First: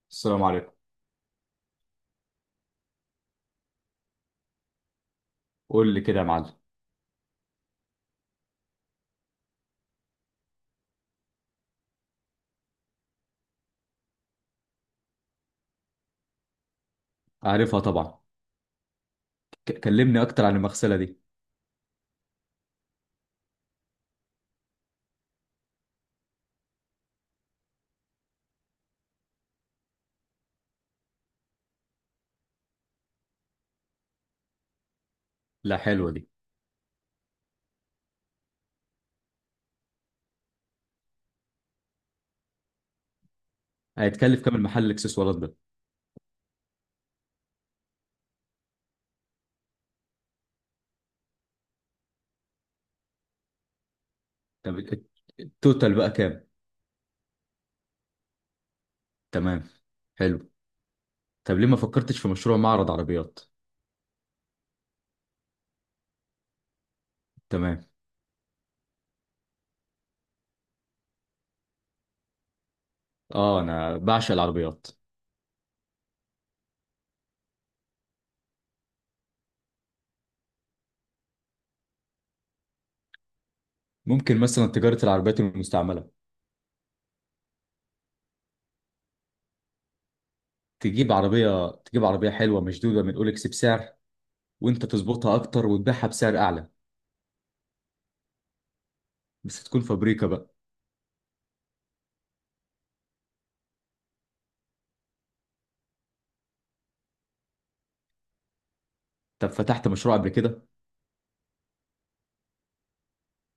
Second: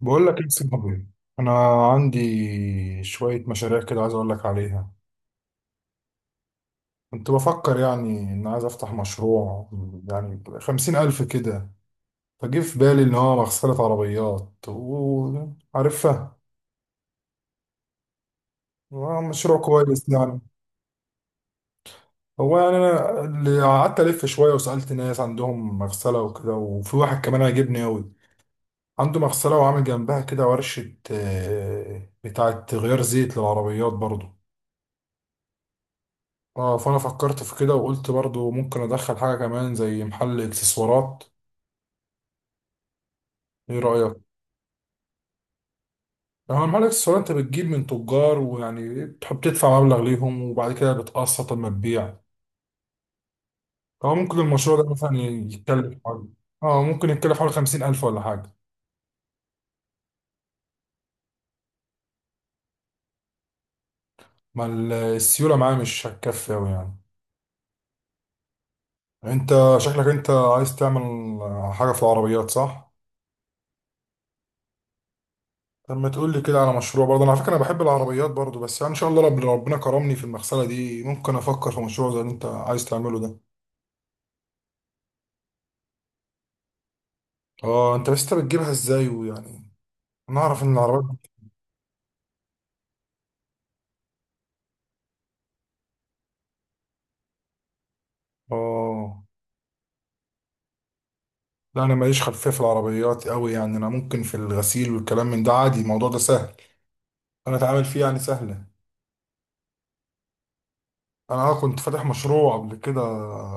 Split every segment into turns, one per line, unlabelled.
بقول لك
السلام
ايه يا
عليكم.
صاحبي؟ انا عندي شويه مشاريع كده، عايز اقول لك عليها.
قول لي كده يا معلم.
كنت بفكر يعني ان عايز افتح مشروع يعني 50 الف كده. فجه في بالي ان هو مغسله عربيات وعارفها،
عارفها طبعا.
مشروع كويس
كلمني
يعني.
اكتر عن المغسله دي.
هو يعني انا اللي قعدت الف شويه وسالت ناس عندهم مغسله وكده، وفي واحد كمان عجبني قوي، عنده مغسله وعامل جنبها كده ورشه، بتاعه غيار زيت للعربيات برضو.
لا، حلوه دي.
اه فانا فكرت في كده وقلت برضو ممكن ادخل حاجه كمان زي محل اكسسوارات. ايه رايك؟
هيتكلف كام المحل الاكسسوارات ده؟
يعني هو محل اكسسوارات انت بتجيب من تجار، ويعني بتحب تدفع مبلغ ليهم وبعد كده بتقسط لما تبيع. هو ممكن
طب
المشروع ده مثلا
التوتال
يتكلف
بقى
حوالي،
كام؟
اه ممكن يتكلف حوالي 50 الف ولا حاجه.
تمام. حلو. طب ليه ما فكرتش في مشروع معرض عربيات؟
ما ال- السيوله معاه مش هتكفي اوي يعني.
تمام.
انت شكلك عايز تعمل حاجه في العربيات صح؟
اه انا بعشق العربيات.
طب ما تقول لي كده على مشروع برضه، أنا على فكرة أنا بحب العربيات برضه، بس يعني إن شاء الله ربنا كرمني في المغسلة دي، ممكن أفكر في مشروع زي اللي أنت عايز تعمله ده.
ممكن مثلا تجاره العربيات المستعمله.
أه أنت بس بتجيبها إزاي ويعني، أنا أعرف إن العربيات.
تجيب عربيه حلوه مشدوده من اولكس بسعر، وانت تظبطها اكتر وتبيعها بسعر اعلى.
أه
بس تكون فابريكا بقى.
لا، أنا ماليش خلفية في العربيات أوي يعني، أنا ممكن في الغسيل والكلام من ده عادي، الموضوع ده سهل أنا أتعامل فيه يعني، سهلة.
طب فتحت مشروع قبل كده؟
أنا أه كنت فاتح مشروع قبل كده،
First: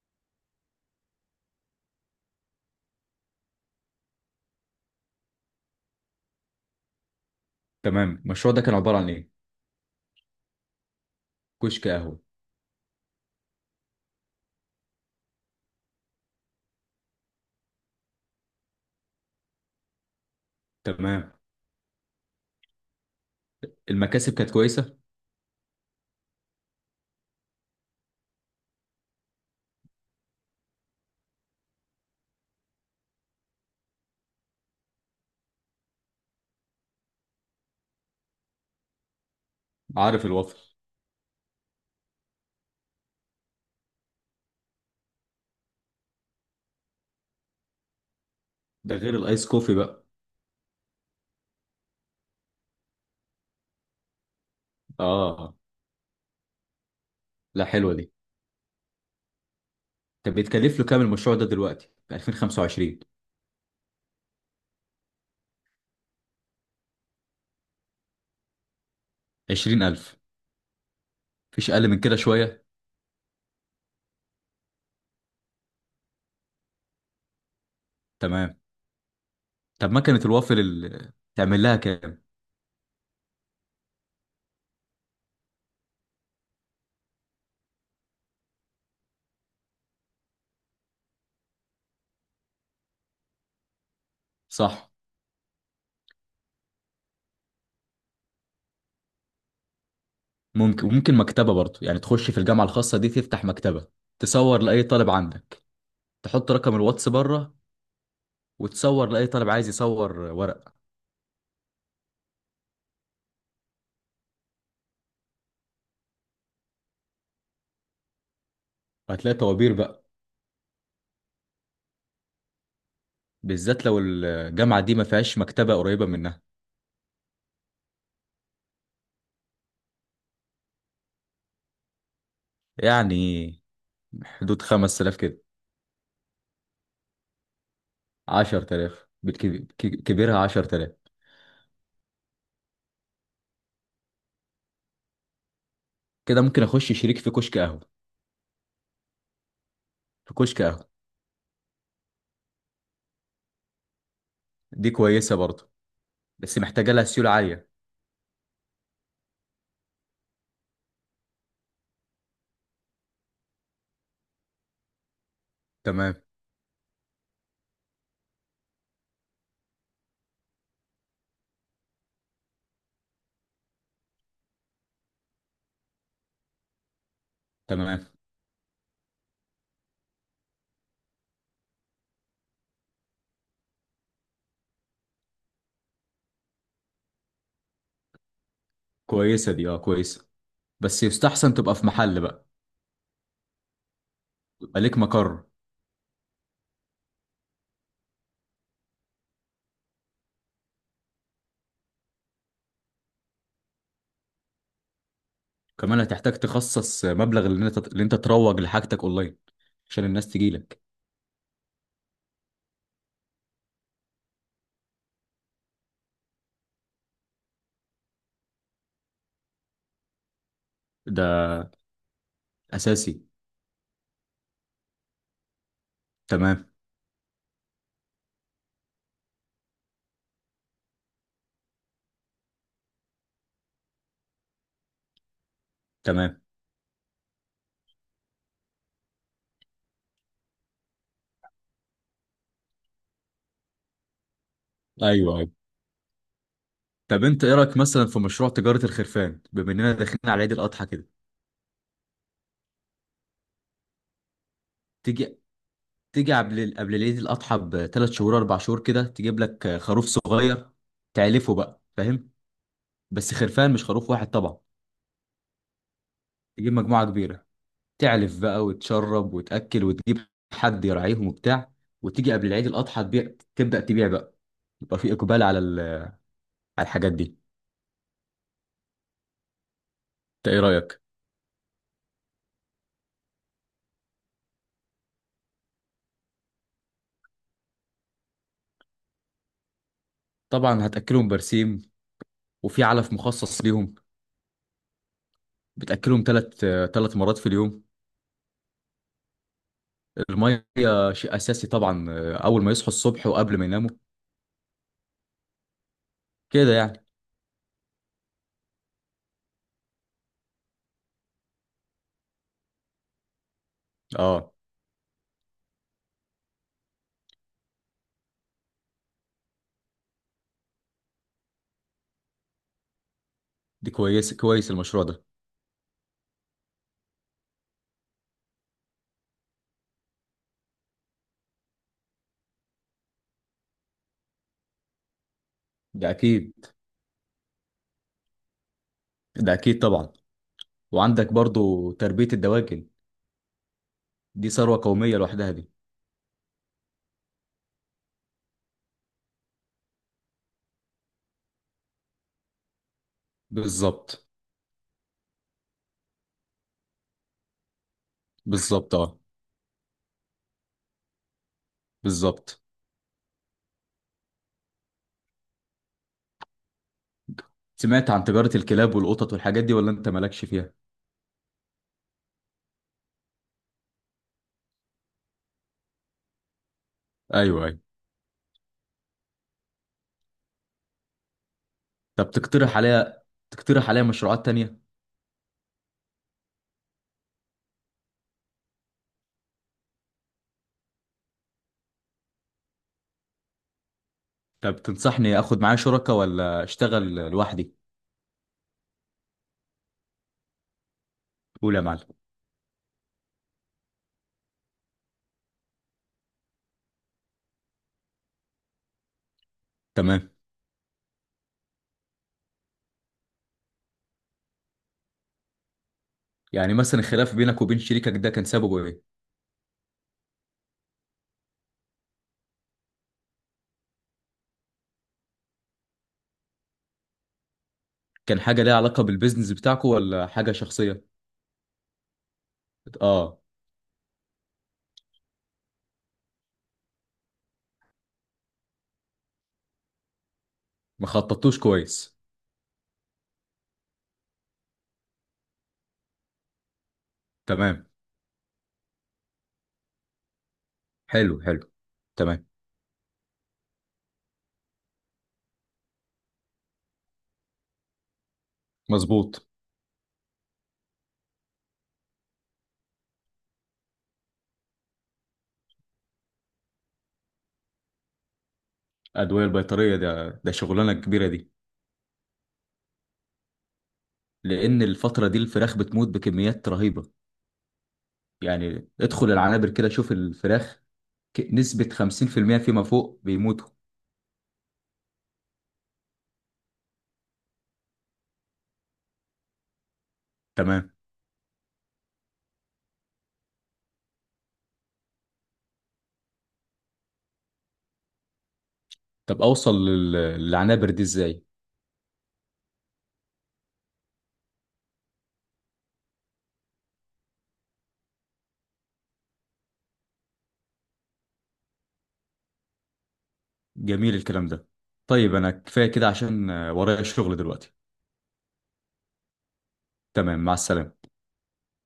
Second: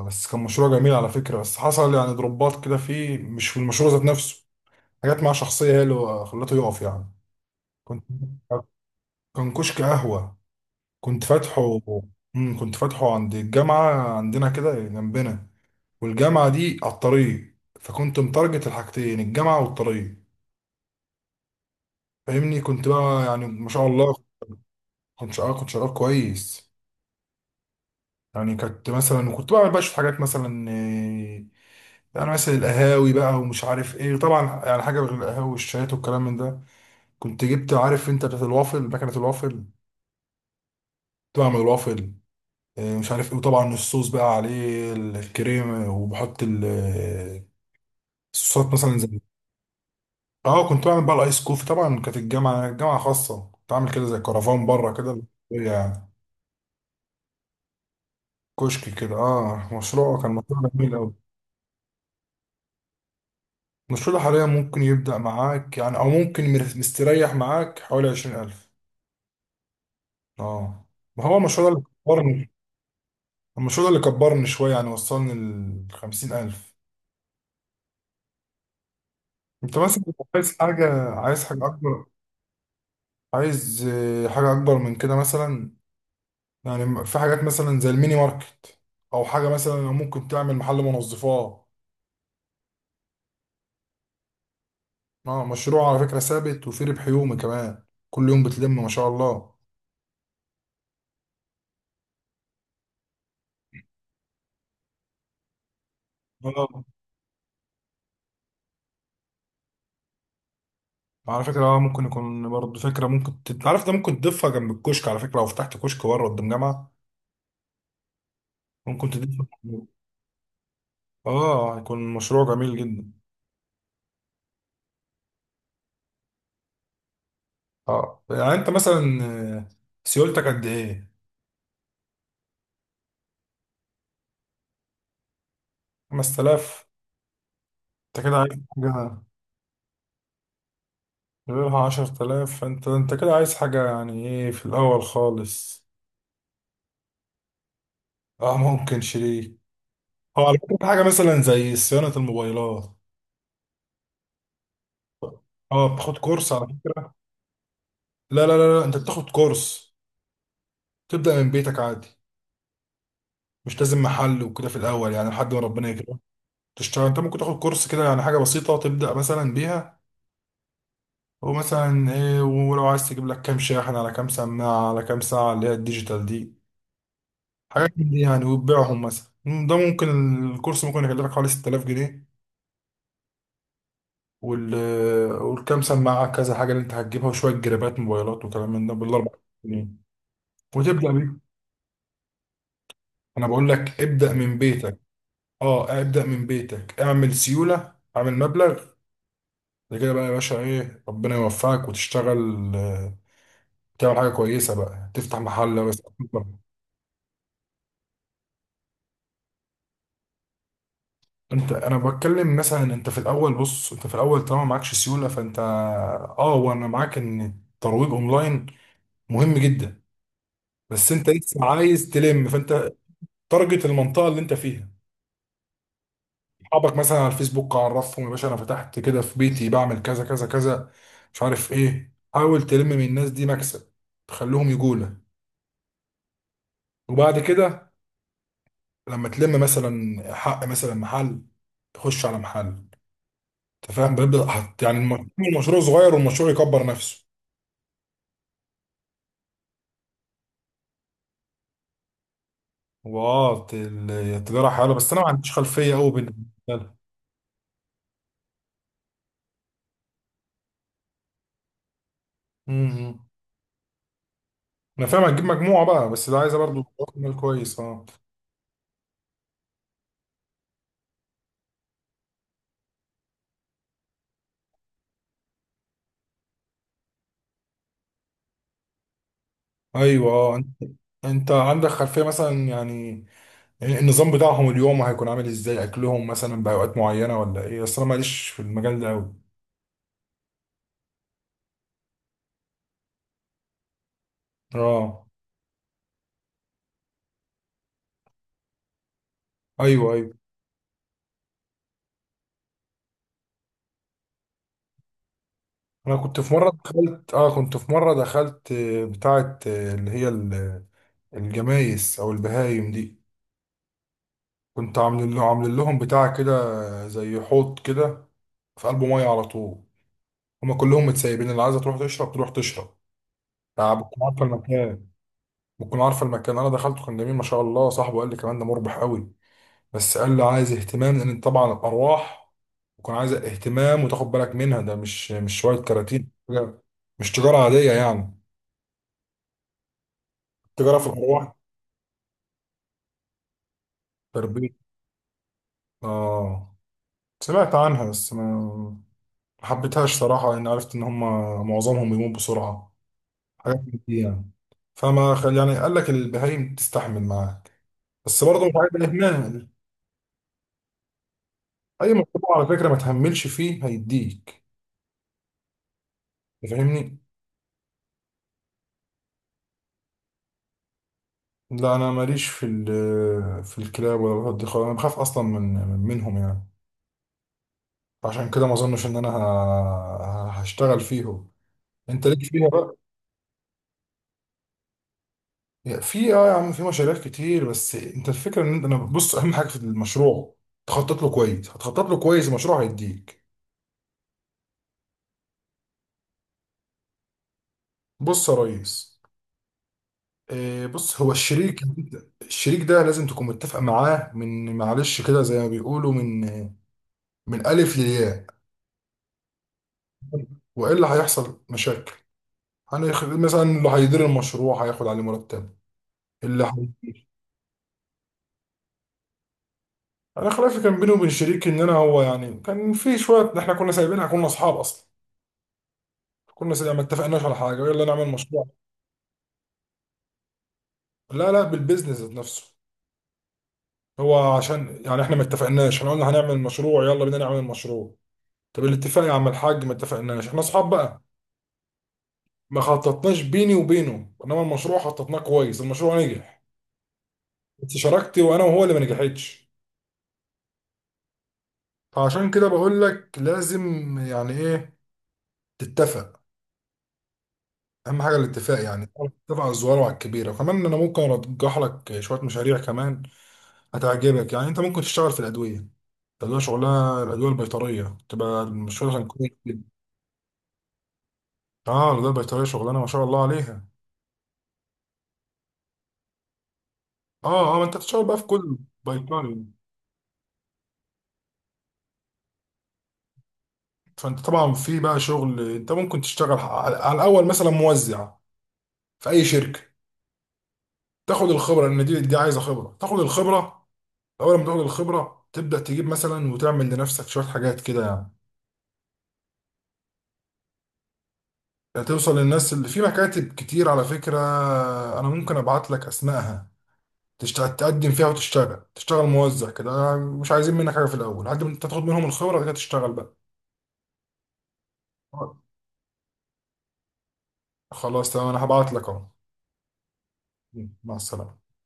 بس كان مشروع جميل على فكرة، بس حصل يعني ضربات كده فيه مش في المشروع ذات نفسه، حاجات مع شخصية هي اللي خلته يقف يعني. كنت
تمام. المشروع ده كان عباره عن ايه؟
كان كشك قهوة كنت فاتحه.
كشك قهوه.
كنت فاتحه عند الجامعة عندنا كده جنبنا، والجامعة دي على الطريق، فكنت متارجت الحاجتين، الجامعة والطريق.
تمام.
فاهمني؟ كنت بقى يعني ما شاء الله.
المكاسب كانت كويسه؟
كنت شغال كويس. يعني كنت مثلا، وكنت بعمل بقى شوية حاجات مثلا، يعني مثلا القهاوي بقى ومش عارف ايه، طبعا يعني حاجة غير القهاوي والشايات والكلام من ده. كنت جبت، عارف انت بتاعت الوافل، مكنة الوافل،
عارف الوافل.
كنت بعمل الوافل، مش عارف ايه، وطبعا الصوص بقى عليه الكريمة وبحط صوت
ده
مثلا
غير
زي،
الايس كوفي بقى؟
اه كنت بعمل بقى الايس كوفي. طبعا كانت الجامعه جامعه خاصه، كنت عامل كده زي كرفان بره كده
اه.
يعني،
لا، حلوه دي.
كشك كده. اه مشروع كان
طب
مشروع
بيتكلف له
جميل
كام
قوي.
المشروع ده دلوقتي في 2025؟
المشروع ده حاليا ممكن يبدا معاك يعني، او ممكن مستريح معاك حوالي 20000.
20000.
اه ما هو المشروع
مفيش
ده اللي
اقل من كده
كبرني.
شويه؟
المشروع ده اللي كبرني شويه يعني، وصلني ل 50000.
تمام.
انت
طب
مثلا
مكنه
عايز
الوافل
حاجه،
اللي
عايز
تعمل
حاجه
لها
اكبر،
كام؟
عايز حاجه اكبر من كده مثلا. يعني في حاجات مثلا زي الميني ماركت، او حاجه مثلا ممكن تعمل محل منظفات.
صح.
اه مشروع على فكره ثابت، وفي ربح يومي كمان، كل يوم بتلم ما شاء الله.
ممكن، وممكن مكتبه برضه يعني تخش في الجامعه الخاصه دي تفتح مكتبه. تصور لاي طالب عندك. تحط رقم
اه
الواتس بره. وتصور لاي طالب عايز يصور ورق.
على فكره اه ممكن يكون برضه فكره ممكن انت عارف ده ممكن تضيفها جنب الكشك، على فكره لو فتحت كشك بره قدام جامعه ممكن
هتلاقي
تضيفها.
طوابير بقى.
اه يكون مشروع جميل جدا.
بالذات لو الجامعه دي ما فيهاش مكتبه قريبه منها.
اه يعني انت مثلا، آه، سيولتك قد ايه؟
يعني حدود 5000 كده.
5000؟ انت كده عايز
10000
حاجه،
بالكبير، كبيرها 10000.
غيرها 10000، فانت انت كده عايز حاجه يعني ايه في الاول خالص.
كده ممكن اخش شريك في كشك قهوه.
اه ممكن شريك.
في
هو على
كشك
فكرة
قهوه.
حاجة مثلا زي صيانة الموبايلات،
دي كويسه برضه.
اه بتاخد كورس
بس
على
محتاجه لها
فكرة.
سيوله عاليه.
لا لا لا لا، انت بتاخد كورس تبدأ من بيتك عادي، مش لازم محل وكده في الأول يعني لحد ما ربنا
تمام.
يكرمك، تشتغل. انت ممكن تاخد كورس كده، يعني حاجة بسيطة تبدأ مثلا بيها، ومثلا ايه، ولو عايز تجيب لك كام شاحن على كام سماعة على كام ساعة اللي هي الديجيتال دي، حاجات
تمام،
من دي يعني وتبيعهم مثلا، ده ممكن. الكورس ممكن يكلفك حوالي 6000 جنيه، وال والكام سماعة كذا حاجة اللي انت هتجيبها وشوية جرابات موبايلات وكلام من ده بالاربع
كويسه دي، اه،
جنيه،
كويسه. بس
وتبدأ بيه.
يستحسن تبقى في محل بقى.
انا بقول لك ابدأ من
يبقى ليك
بيتك،
مقر.
اه ابدأ من بيتك، اعمل سيولة، اعمل مبلغ. ده كده بقى يا باشا، ايه، ربنا يوفقك وتشتغل، تعمل حاجة كويسة بقى تفتح محل
كمان
بس.
هتحتاج تخصص مبلغ اللي انت تروج لحاجتك اونلاين. عشان الناس تجيلك.
انت انا بتكلم مثلا، انت في الاول بص، انت في الاول طالما معكش سيولة فانت، اه وانا معاك ان الترويج اونلاين مهم جدا، بس
ده
انت لسه عايز تلم، فانت
اساسي.
تارجت المنطقه اللي انت فيها،
تمام،
اصحابك مثلا على الفيسبوك عرفهم، يا باشا انا فتحت كده في بيتي بعمل كذا كذا كذا مش عارف ايه، حاول تلم من الناس دي مكسب، تخليهم يجولة.
تمام.
وبعد كده لما تلم مثلا حق مثلا محل، تخش على محل، انت فاهم، بيبدا حط يعني
ايوه، ايوه.
المشروع صغير والمشروع يكبر
طب
نفسه.
انت ايه رايك مثلا في مشروع تجاره الخرفان بما اننا داخلين على عيد الاضحى كده؟
واه التجاره حلوه، بس انا ما
تيجي
عنديش خلفيه قوي
تيجي
بالنسبه
قبل
لها.
العيد الاضحى ب3 شهور 4 شهور كده تجيب لك خروف صغير. تعلفه بقى، فاهم.
امم.
بس خرفان مش خروف واحد طبعا.
انا فاهم، هتجيب مجموعه بقى، بس ده عايزه
تجيب
برضو
مجموعه
راس مال
كبيره.
كويس اه.
تعلف بقى وتشرب وتاكل وتجيب. حد يراعيهم وبتاع. وتيجي قبل العيد الاضحى تبدا تبيع بقى. يبقى في اقبال على على الحاجات دي.
ايوه
انت ايه
اه،
رايك؟
انت عندك خلفية مثلا يعني النظام بتاعهم اليوم هيكون عامل ازاي، اكلهم مثلا باوقات معينة ولا ايه، اصل انا ماليش في المجال ده اوي.
طبعا هتاكلهم برسيم. وفي علف مخصص ليهم.
اه
بتاكلهم 3 مرات في اليوم.
ايوه ايوه،
الميه شيء اساسي طبعا. اول ما يصحوا الصبح وقبل ما يناموا.
انا كنت في مرة
كده يعني.
دخلت، اه كنت في مرة دخلت، بتاعة اللي هي الجمايس او البهايم دي،
اه.
كنت عامل له، عامل لهم بتاع كده زي حوض كده، في قلبه مية على طول، هما كلهم متسيبين، اللي عايزة تروح تشرب تروح تشرب،
دي
يعني بتكون
كويس
عارفة
كويس المشروع
المكان،
ده.
بتكون عارفه المكان، انا دخلته كان جميل ما شاء الله، صاحبه قال لي كمان ده مربح قوي، بس قال لي عايز اهتمام لان طبعا الارواح بتكون عايزه اهتمام وتاخد بالك منها، ده مش شويه
ده
كراتين
اكيد.
مش تجاره عاديه يعني،
ده اكيد طبعا.
تجاره في
وعندك
الارواح.
برضو تربية الدواجن. دي
تربيه
ثروة قومية لوحدها دي.
اه، سمعت عنها بس ما حبيتهاش صراحه، لان عرفت ان هم معظمهم بيموت بسرعه، حاجات من دي
بالظبط.
يعني. يعني قال لك البهايم تستحمل معاك، بس برضه مش
بالظبط،
عايز
اه،
اهمال. اي مشروع
بالظبط.
على فكره ما تهملش فيه هيديك. أنت فاهمني؟
سمعت عن تجارة الكلاب والقطط والحاجات دي ولا انت مالكش فيها؟
لا انا ماليش في في الكلاب ولا القطط دي خالص، انا بخاف اصلا من منهم يعني،
ايوه، ايوه.
عشان كده ما اظنش ان انا هشتغل فيهم. انت
طب
ليك فيها بقى.
تقترح عليا مشروعات تانية.
في اه يا عم في مشاريع كتير، بس انت الفكره ان انت، انا بص اهم حاجه في المشروع تخطط له كويس، هتخطط له كويس المشروع هيديك.
طب تنصحني اخد معايا شركة ولا اشتغل لوحدي؟
بص يا ريس، بص هو
قول
الشريك،
يا معلم.
الشريك ده لازم تكون متفق معاه من معلش كده زي ما بيقولوا من من الف للياء،
تمام.
والا هيحصل مشاكل. مثلا اللي هيدير المشروع هياخد عليه مرتب، اللي
يعني مثلا
هي...
الخلاف بينك وبين شريكك ده كان سببه ايه؟
انا خلافي كان بيني وبين شريكي، ان انا هو يعني كان في شويه، احنا كنا سايبينها، كنا اصحاب اصلا كنا سايبين، ما اتفقناش على حاجه، يلا نعمل
كان حاجة
مشروع.
ليها علاقة بالبيزنس بتاعكو ولا حاجة شخصية؟
لا لا، بالبيزنس ذات نفسه،
اه.
هو عشان يعني احنا ما اتفقناش، احنا قلنا هنعمل مشروع، يلا بينا نعمل المشروع. طب الاتفاق يا عم الحاج، ما اتفقناش، احنا اصحاب
ما
بقى.
خططتوش كويس.
ما خططناش بيني وبينه، انما المشروع خططناه كويس، المشروع نجح،
تمام.
بس شراكتي وانا وهو اللي ما نجحتش.
حلو، حلو. تمام.
فعشان كده بقول لك لازم يعني ايه، تتفق. اهم حاجه الاتفاق، يعني
مظبوط.
اتفق على الصغيره وعلى الكبيره. وكمان انا ممكن ارجح لك شويه مشاريع كمان هتعجبك، يعني انت ممكن تشتغل في الادويه ده، اللي هو شغلها الادويه البيطريه، تبقى شغلها
ادويه
كويس جدا.
البيطريه ده شغلانه كبيره دي.
اه الادويه البيطريه شغلانه ما شاء الله عليها.
لان الفتره دي الفراخ بتموت بكميات رهيبه.
اه اه، ما انت بتشتغل بقى في كل
يعني ادخل
بيطري،
العنابر كده شوف الفراخ. نسبه 50% فيما فوق بيموتوا.
فانت طبعا في بقى شغل، انت ممكن تشتغل على الاول مثلا موزع في اي شركه،
تمام.
تاخد الخبره لان دي عايزه خبره، تاخد الخبره. اول ما تاخد الخبره تبدا تجيب مثلا وتعمل لنفسك شويه حاجات كده يعني.
طب اوصل للعنابر دي ازاي؟
توصل للناس اللي في مكاتب كتير على فكرة، أنا ممكن أبعت لك أسمائها، تقدم فيها وتشتغل، تشتغل موزع كده، مش عايزين منك حاجة في الأول لحد ما أنت تاخد منهم الخبرة، بعد كده تشتغل بقى.
جميل الكلام ده. طيب انا كفايه كده عشان ورايا شغل دلوقتي.
خلاص تمام، أنا هبعت لك أهو.
تمام، مع السلامه.
مع السلامة.